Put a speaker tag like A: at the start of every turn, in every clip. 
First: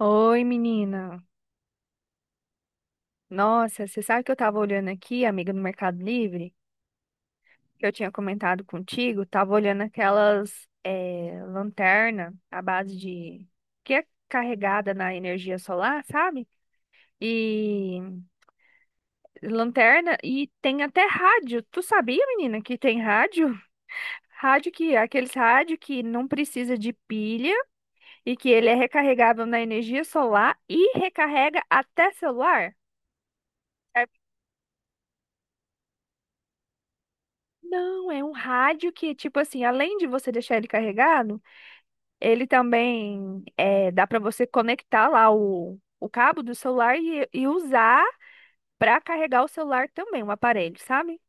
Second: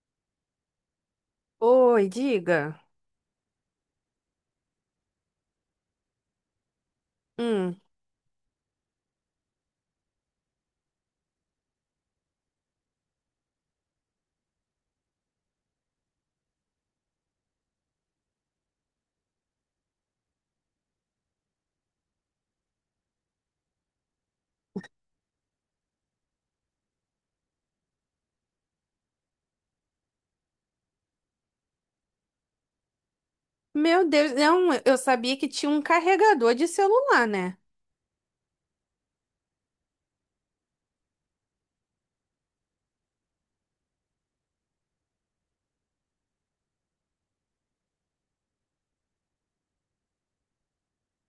A: Oi, menina.
B: Oi, diga.
A: Nossa, você sabe que eu tava olhando aqui, amiga, no Mercado Livre,
B: Hum.
A: que eu tinha comentado contigo, tava olhando aquelas lanterna que é carregada na energia solar, sabe? E lanterna e tem até rádio. Tu sabia, menina, que tem rádio? Rádio que, aqueles rádio que não precisa de pilha e que ele é recarregável na energia solar e recarrega até celular?
B: Meu Deus, não, eu sabia que tinha um carregador de celular, né?
A: Não, é um rádio que, tipo assim, além de você deixar ele carregado, ele também dá para você conectar lá o cabo do celular e usar para carregar o celular também, o aparelho, sabe?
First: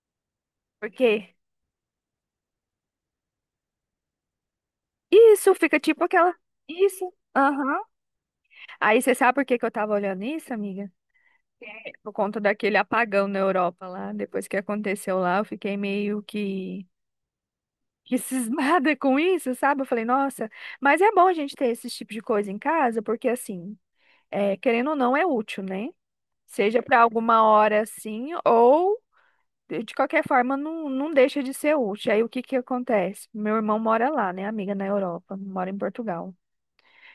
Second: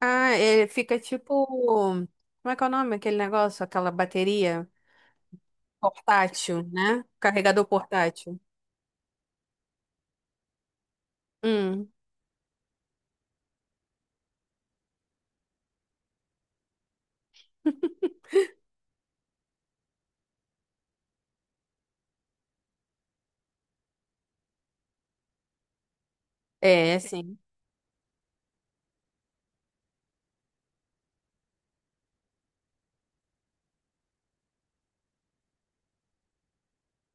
B: Ah, ele fica
A: Porque
B: tipo. Como é que é o nome? Aquele negócio, aquela bateria
A: isso fica tipo aquela.
B: portátil, né?
A: Isso.
B: Carregador
A: Aham.
B: portátil.
A: Aí você sabe por que que eu tava olhando isso, amiga?
B: Hum.
A: É, por conta daquele apagão na Europa lá. Depois que aconteceu lá, eu fiquei meio que cismada com isso, sabe? Eu falei, nossa, mas é bom a gente ter esse tipo de coisa em casa, porque assim, é, querendo ou não, é útil, né? Seja
B: É,
A: para
B: sim.
A: alguma hora assim, ou de qualquer forma, não, não deixa de ser útil. Aí o que que acontece? Meu irmão mora lá, né, amiga, na Europa, mora em Portugal.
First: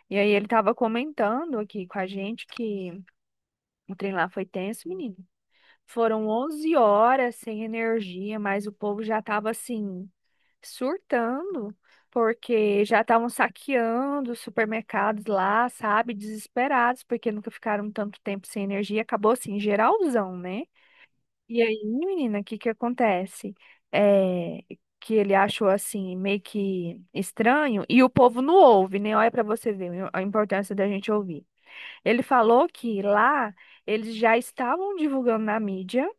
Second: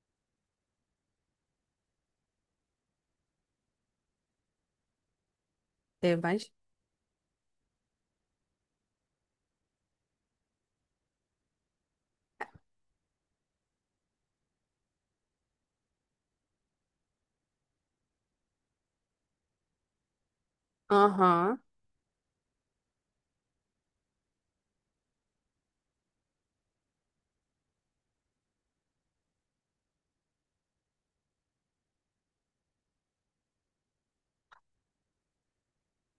A: E aí ele tava comentando aqui com a gente que o trem lá foi tenso, menino.
B: Tem
A: Foram
B: mais?
A: 11 horas sem energia, mas o povo já tava assim, surtando, porque já estavam saqueando os supermercados lá, sabe? Desesperados, porque nunca ficaram tanto tempo sem energia. Acabou assim, geralzão, né?
B: Aham.
A: E aí, menina, o que que acontece? É, que ele achou assim, meio que estranho, e o povo não ouve, né? Olha para você ver a importância da gente ouvir. Ele falou que lá eles já estavam divulgando na mídia,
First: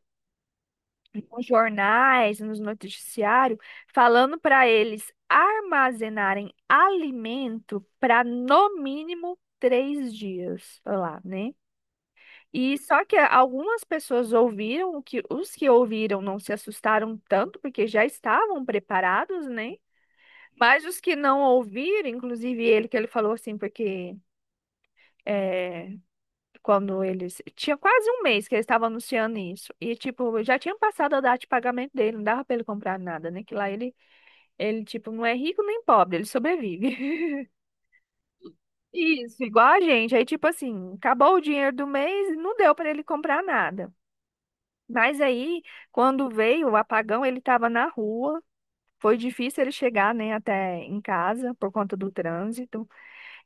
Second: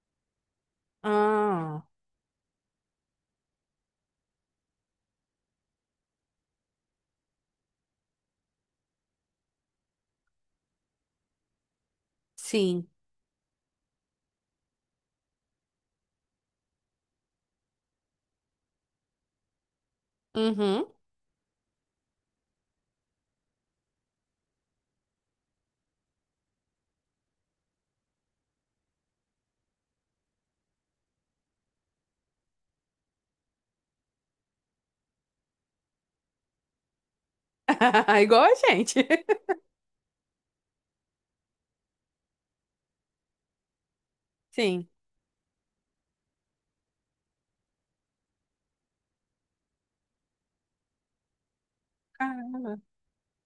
A: nos
B: Ah,
A: jornais, nos noticiários, falando para eles armazenarem alimento para, no mínimo, 3 dias lá, né? E
B: sim.
A: só que algumas pessoas ouviram. O que os que ouviram não se assustaram tanto, porque já estavam preparados, né? Mas
B: Uhum.
A: os que não ouviram, inclusive ele, que ele falou assim, porque, eh, quando eles, tinha quase um mês que eles estavam anunciando isso. E, tipo, já tinha passado a data de pagamento dele, não dava pra ele comprar nada, né? Que lá ele, tipo, não é rico nem pobre, ele sobrevive.
B: Igual a gente.
A: Isso, igual a gente. Aí, tipo assim, acabou o dinheiro do mês e não deu pra ele comprar nada.
B: Sim.
A: Mas aí, quando veio o apagão, ele tava na rua. Foi difícil ele chegar, né, até em casa por conta do
B: Caramba.
A: trânsito.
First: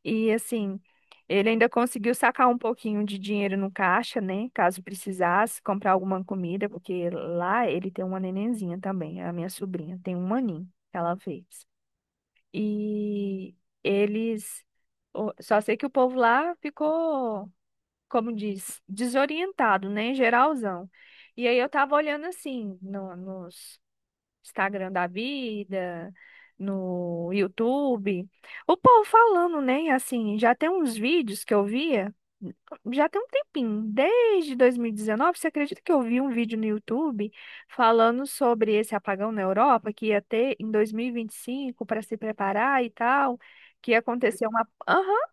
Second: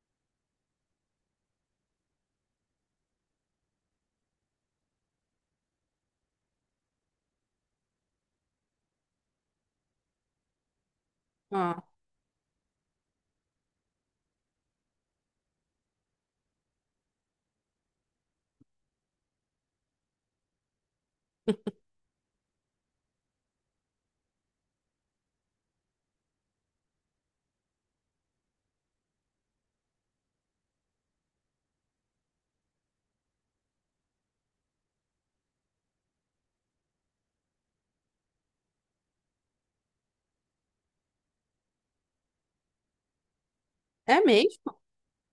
A: E assim, ele ainda conseguiu sacar um pouquinho de dinheiro no caixa, né? Caso precisasse comprar alguma comida, porque lá ele tem uma nenenzinha também, a minha sobrinha, tem um aninho que ela fez.
B: Ah,
A: E eles, só sei que o povo lá ficou, como diz, desorientado, né? Geralzão. E aí eu tava olhando assim, no, nos Instagram da vida, no YouTube. O povo falando, né? Assim, já tem uns vídeos que eu via, já tem um tempinho, desde 2019. Você acredita que eu vi um vídeo no YouTube falando sobre esse apagão na Europa que ia ter em dois mil e vinte e cinco para se preparar e tal? Que ia
B: é
A: acontecer uma.
B: mesmo?
A: Aham.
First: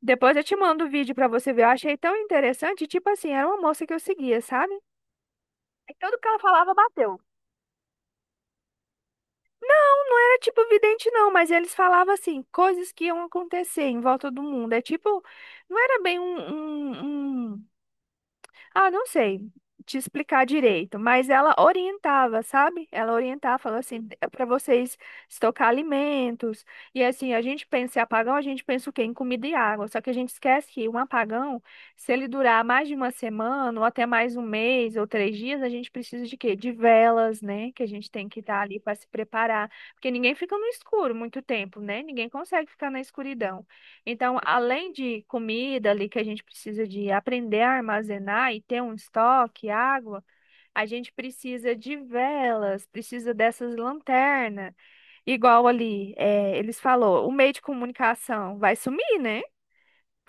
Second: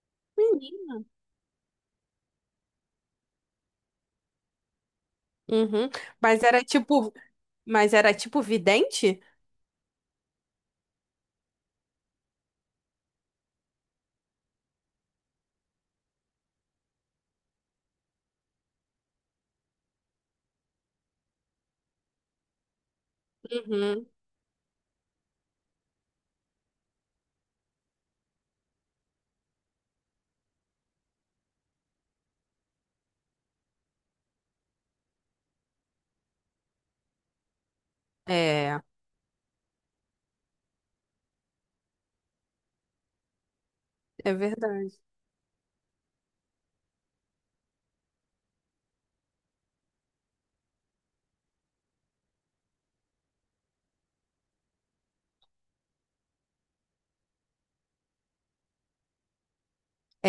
A: Depois eu te mando o
B: Menino.
A: vídeo para você ver. Eu achei tão interessante. Tipo assim, era uma moça que eu seguia, sabe?
B: Uhum.
A: Aí tudo que ela
B: Mas era
A: falava
B: tipo.
A: bateu.
B: Mas era tipo vidente?
A: Era tipo vidente, não, mas eles falavam assim coisas que iam acontecer em volta do mundo. É tipo, não era bem um não sei te explicar direito, mas ela orientava, sabe? Ela orientava, falou
B: Uhum.
A: assim, é para vocês estocar alimentos. E assim, a gente pensa em apagão, a gente pensa o quê? Em comida e água. Só que a gente esquece que um apagão, se ele durar mais de uma semana, ou até mais um mês, ou 3 dias, a gente precisa de quê? De velas, né? Que a gente tem que estar ali
B: É,
A: para se preparar. Porque ninguém fica no escuro muito tempo, né? Ninguém consegue ficar na escuridão.
B: é
A: Então, além
B: verdade.
A: de comida ali que a gente precisa de aprender a armazenar e ter um estoque, água, a gente precisa de velas, precisa dessas lanternas. Igual ali, eles falou, o meio de comunicação vai sumir, né?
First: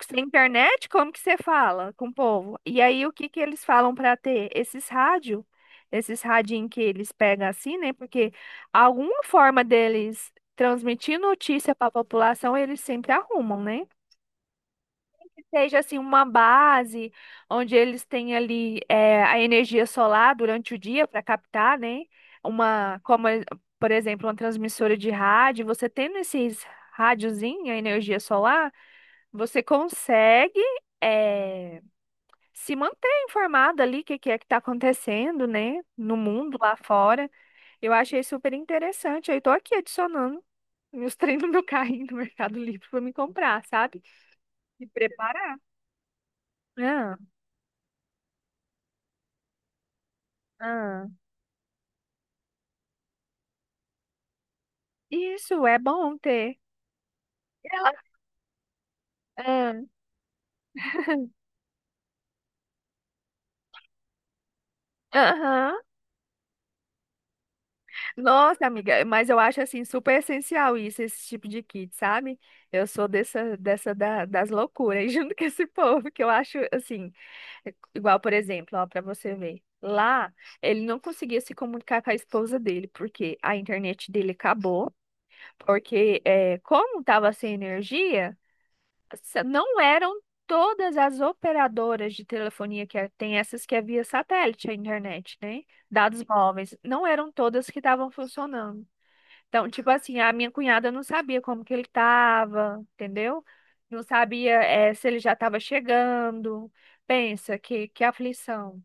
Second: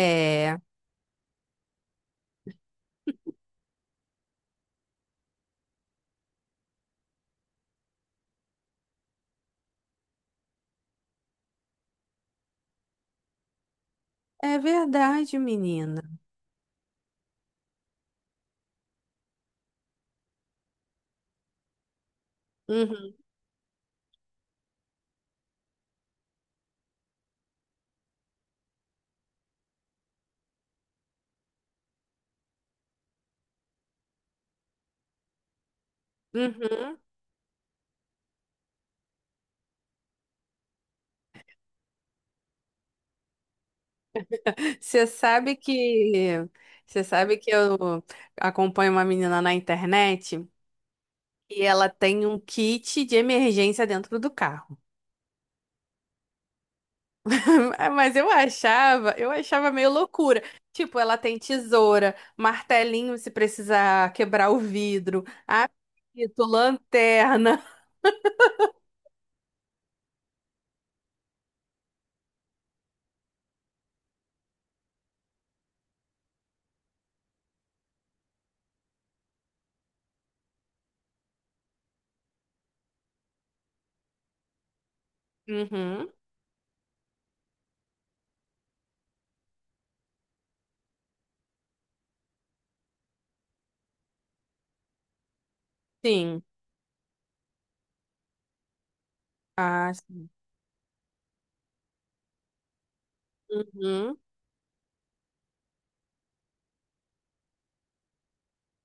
A: Sem internet, como que você fala com o povo? E aí, o que que eles falam para ter? Esses rádio, esses radinho que eles pegam assim, né? Porque alguma forma deles transmitir notícia para a população, eles sempre arrumam, né?
B: é verdade,
A: Seja assim
B: menina.
A: uma base onde eles têm ali, a energia solar durante o dia para captar, né? Uma,
B: Uhum,
A: como, por exemplo, uma transmissora de rádio. Você tendo esses rádiozinho, a energia solar, você consegue eh, se manter informado ali o que, que é que está acontecendo, né? No mundo lá
B: uhum.
A: fora. Eu achei super interessante. Aí estou aqui adicionando meus treinos no meu carrinho no Mercado Livre para me comprar, sabe? Me
B: Você
A: preparar.
B: sabe que você
A: Ah,
B: sabe que eu acompanho uma menina na internet
A: ah.
B: e ela tem um kit de emergência dentro do carro.
A: Isso é bom ter. Ela-
B: Mas eu achava
A: Ah,
B: meio loucura. Tipo, ela tem tesoura, martelinho se precisar quebrar o vidro,
A: aham.
B: apito, lanterna.
A: Nossa, amiga, mas eu acho assim super essencial isso, esse tipo de kit, sabe? Eu sou dessa, das loucuras junto com esse povo, que eu acho assim, igual, por exemplo, ó, para você ver. Lá, ele não conseguia se comunicar com a esposa dele, porque a internet dele acabou,
B: Uhum,
A: porque é, como tava sem energia. Não eram todas as operadoras de telefonia tem essas que é via satélite a internet, né? Dados
B: sim.
A: móveis, não eram todas que estavam funcionando. Então, tipo
B: Ah,
A: assim,
B: sim.
A: a minha cunhada não sabia como que ele estava, entendeu? Não
B: Uhum.
A: sabia, se ele já estava chegando. Pensa que aflição.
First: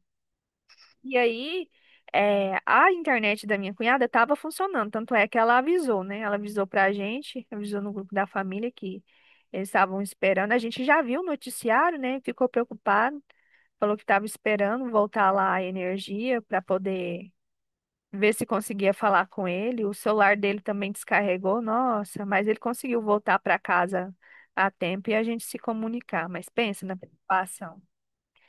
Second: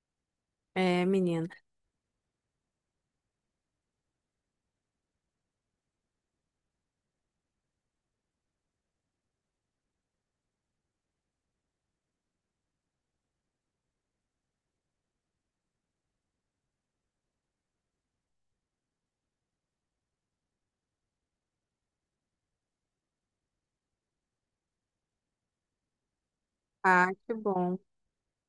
B: É,
A: E
B: menina.
A: aí, a internet da minha cunhada estava funcionando, tanto é que ela avisou, né? Ela avisou para a gente, avisou no grupo da família que eles estavam esperando. A gente já viu o noticiário, né? Ficou preocupado, falou que estava esperando voltar lá a energia para poder ver se conseguia falar com ele. O celular dele também descarregou, nossa, mas ele conseguiu voltar para casa a tempo e a gente se comunicar. Mas pensa na
B: Ah, que bom.
A: preocupação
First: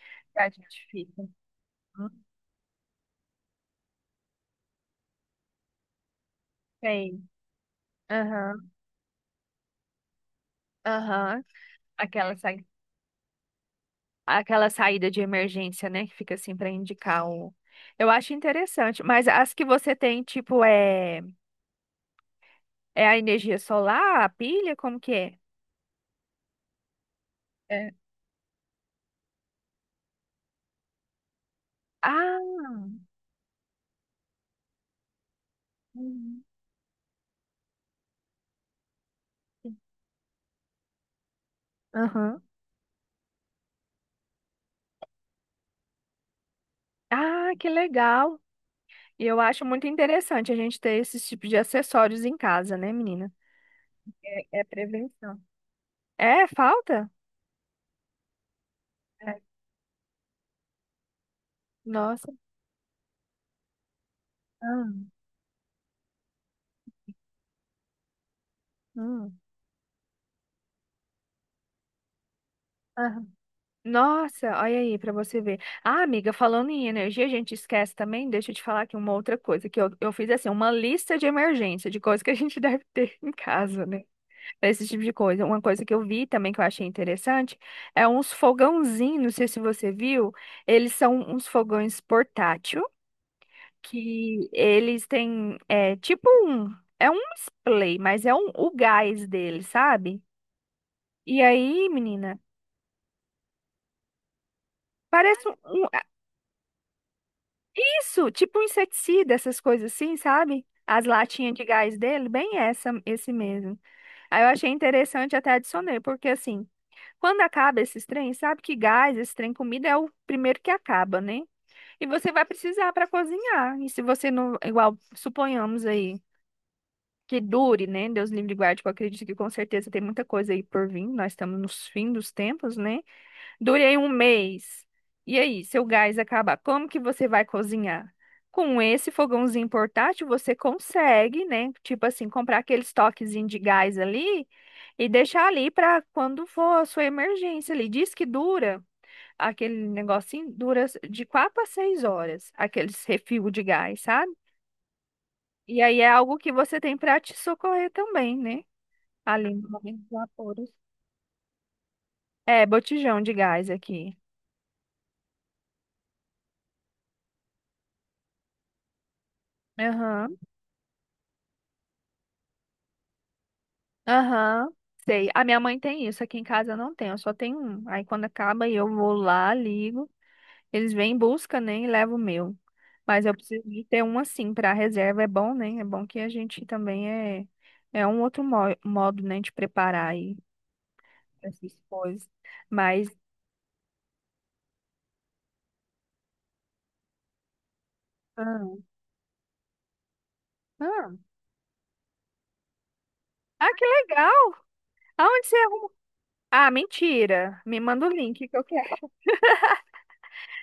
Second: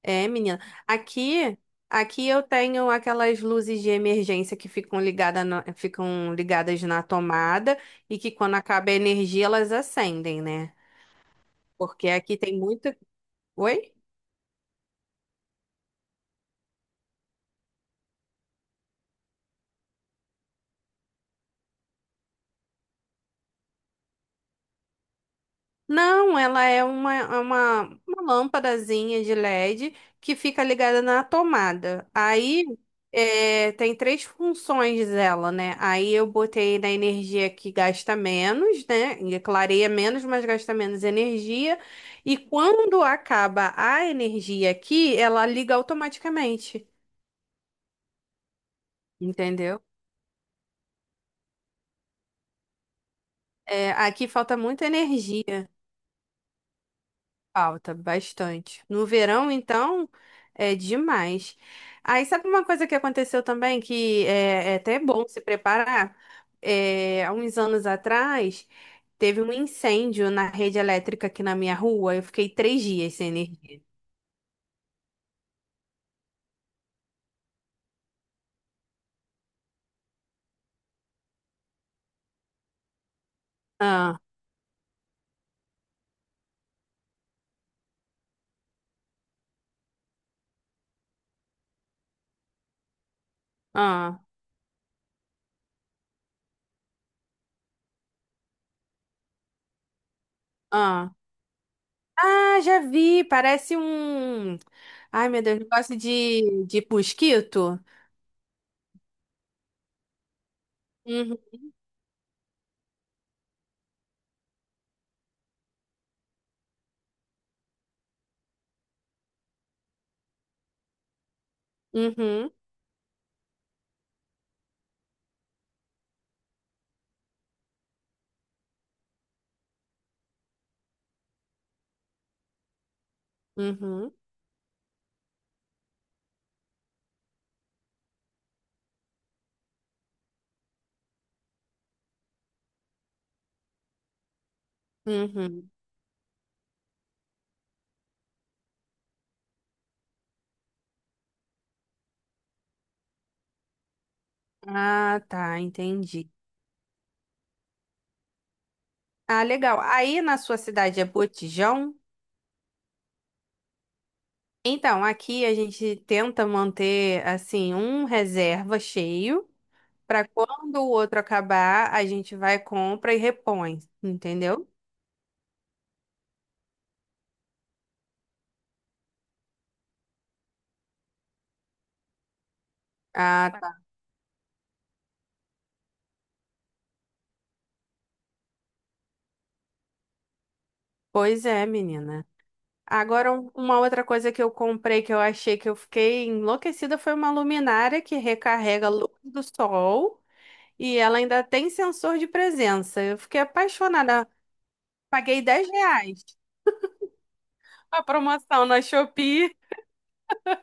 B: É,
A: que a
B: menina.
A: gente fica.
B: Aqui,
A: Não
B: aqui eu tenho aquelas luzes de emergência que ficam ligadas na
A: sei.
B: tomada e que quando
A: Aham,
B: acaba a energia elas acendem, né?
A: aham.
B: Porque
A: Aquela,
B: aqui tem
A: sai-
B: muita. Oi?
A: aquela saída de emergência, né? Que fica assim para indicar o. Eu acho interessante, mas as que você tem, tipo, é, é a energia solar, a pilha, como que é?
B: Não, ela é uma, é uma,
A: É.
B: uma lâmpadazinha de LED que fica ligada na tomada.
A: Ah,
B: Aí é, tem três funções dela, né? Aí eu
A: uhum.
B: botei na energia que gasta menos, né? E clareia menos, mas gasta menos energia. E
A: Aham.
B: quando acaba a energia aqui, ela liga automaticamente,
A: Ah, que legal. E eu acho
B: entendeu?
A: muito interessante a gente ter esses tipos de acessórios em casa, né, menina?
B: É, aqui falta
A: É, é
B: muita
A: prevenção.
B: energia.
A: É, falta?
B: Falta bastante. No
A: É.
B: verão, então, é demais. Aí,
A: Nossa.
B: sabe uma coisa que aconteceu também, que é até
A: Ah,
B: bom se preparar? É, há uns anos atrás,
A: hum.
B: teve um incêndio na rede elétrica aqui na minha rua. Eu fiquei 3 dias sem energia.
A: Nossa, olha aí pra você ver. Ah, amiga, falando em energia, a gente esquece também. Deixa eu te falar aqui uma outra coisa, que eu fiz assim uma lista de emergência, de coisas que a gente deve ter em casa, né?
B: Ah,
A: Pra esse tipo de coisa. Uma coisa que eu vi também que eu achei interessante é uns fogãozinhos, não sei se você viu. Eles são uns fogões portátil,
B: ah,
A: que eles têm, é tipo um, é um display, mas é um, o gás dele, sabe?
B: ah.
A: E aí, menina,
B: Ah, já vi! Parece um. Ai, meu
A: parece
B: Deus,
A: um.
B: negócio de mosquito.
A: Isso, tipo um inseticida, essas coisas assim, sabe? As
B: Uhum,
A: latinhas de gás dele, bem essa, esse mesmo. Aí eu achei interessante, até adicionei, porque assim, quando acaba esses trem, sabe, que gás, esse trem comida é o primeiro que acaba, né? E você vai
B: uhum,
A: precisar para cozinhar. E se você não, igual, suponhamos aí, que dure, né? Deus livre e guarde, que eu acredito que com certeza tem muita coisa aí por vir. Nós estamos nos fins dos tempos, né? Durei um
B: uhum,
A: mês. E aí, seu gás acabar, como que você vai cozinhar? Com esse fogãozinho portátil, você consegue, né? Tipo assim, comprar aqueles toquezinhos de gás ali e deixar ali
B: uhum.
A: para quando for a sua emergência ali. Diz que dura, aquele negocinho dura de 4 a 6 horas, aqueles refil de gás, sabe?
B: Ah, tá,
A: E aí é
B: entendi.
A: algo que você tem para te socorrer também, né?
B: Ah,
A: Ali no
B: legal.
A: momento dos
B: Aí na sua
A: apuros.
B: cidade é Botijão?
A: É, botijão de gás aqui.
B: Então, aqui a gente tenta manter assim um reserva cheio para
A: Aham.
B: quando o outro acabar, a gente vai, compra e repõe, entendeu?
A: Aham, sei. A minha mãe tem isso. Aqui em casa eu não tenho, eu só tenho um. Aí quando acaba eu vou lá, ligo, eles vêm em busca, né, e levam o meu. Mas eu
B: Ah,
A: preciso
B: tá.
A: de ter um assim para reserva, é bom, né? É bom que a gente também é um outro modo, né, de preparar aí
B: Pois é,
A: essas
B: menina.
A: coisas. Mas
B: Agora, uma outra coisa que eu comprei, que eu achei, que eu fiquei enlouquecida, foi uma luminária que
A: ah,
B: recarrega a luz do sol e
A: ah,
B: ela ainda tem sensor de presença. Eu fiquei
A: ah, que
B: apaixonada.
A: legal!
B: Paguei
A: Aonde você
B: 10
A: arruma?
B: reais.
A: Ah, mentira. Me
B: A
A: manda o link que eu
B: promoção na
A: quero.
B: Shopee.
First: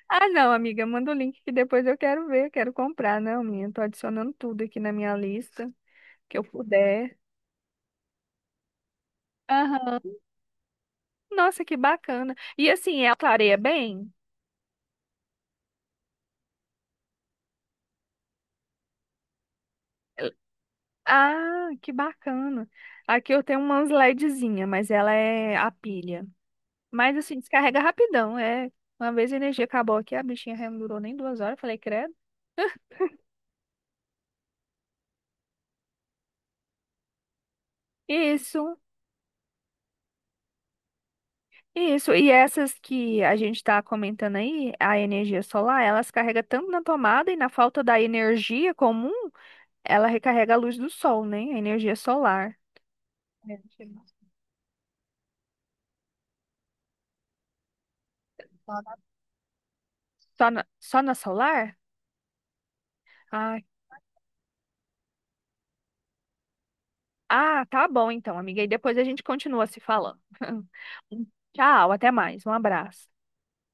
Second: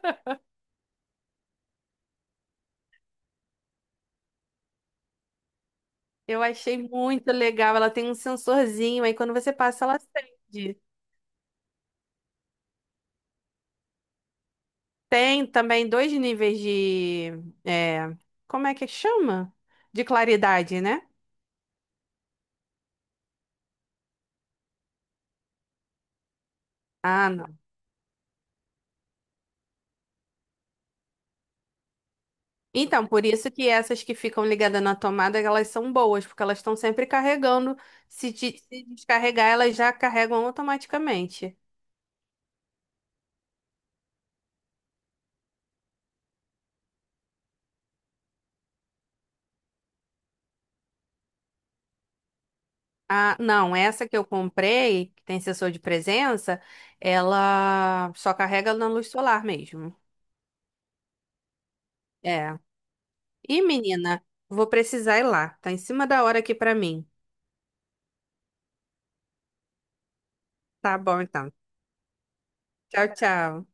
A: Ah, não, amiga, manda o link que depois eu quero ver, quero comprar, não, minha. Tô adicionando tudo aqui na minha lista. Que
B: Eu
A: eu
B: achei
A: puder.
B: muito legal. Ela tem um sensorzinho, aí quando você passa, ela
A: Aham.
B: acende.
A: Nossa, que bacana. E assim, ela clareia bem?
B: Tem também dois níveis de. É, como é que chama? De claridade, né?
A: Ah, que bacana. Aqui eu tenho umas LEDzinha, mas ela é a pilha. Mas
B: Ah,
A: assim,
B: não.
A: descarrega rapidão. É, uma vez a energia acabou aqui, a bichinha já não durou nem 2 horas. Eu falei, credo.
B: Então, por isso que essas que ficam ligadas na tomada, elas são boas, porque elas estão sempre carregando. Se, de-
A: Isso,
B: se descarregar, elas já carregam automaticamente.
A: isso. E essas que a gente tá comentando aí, a energia solar, elas carrega tanto na tomada e na falta da energia comum, ela recarrega a luz do sol, né? A energia solar.
B: Ah,
A: É,
B: não,
A: achei
B: essa
A: massa.
B: que eu comprei, que tem sensor de presença, ela só carrega na luz solar mesmo.
A: Só na Solar?
B: É.
A: Ah,
B: E menina, vou precisar ir lá. Tá em cima da hora aqui pra mim.
A: ah, tá bom então, amiga. E depois a gente continua se falando.
B: Tá bom, então.
A: Tchau, até mais. Um abraço.
B: Tchau, tchau.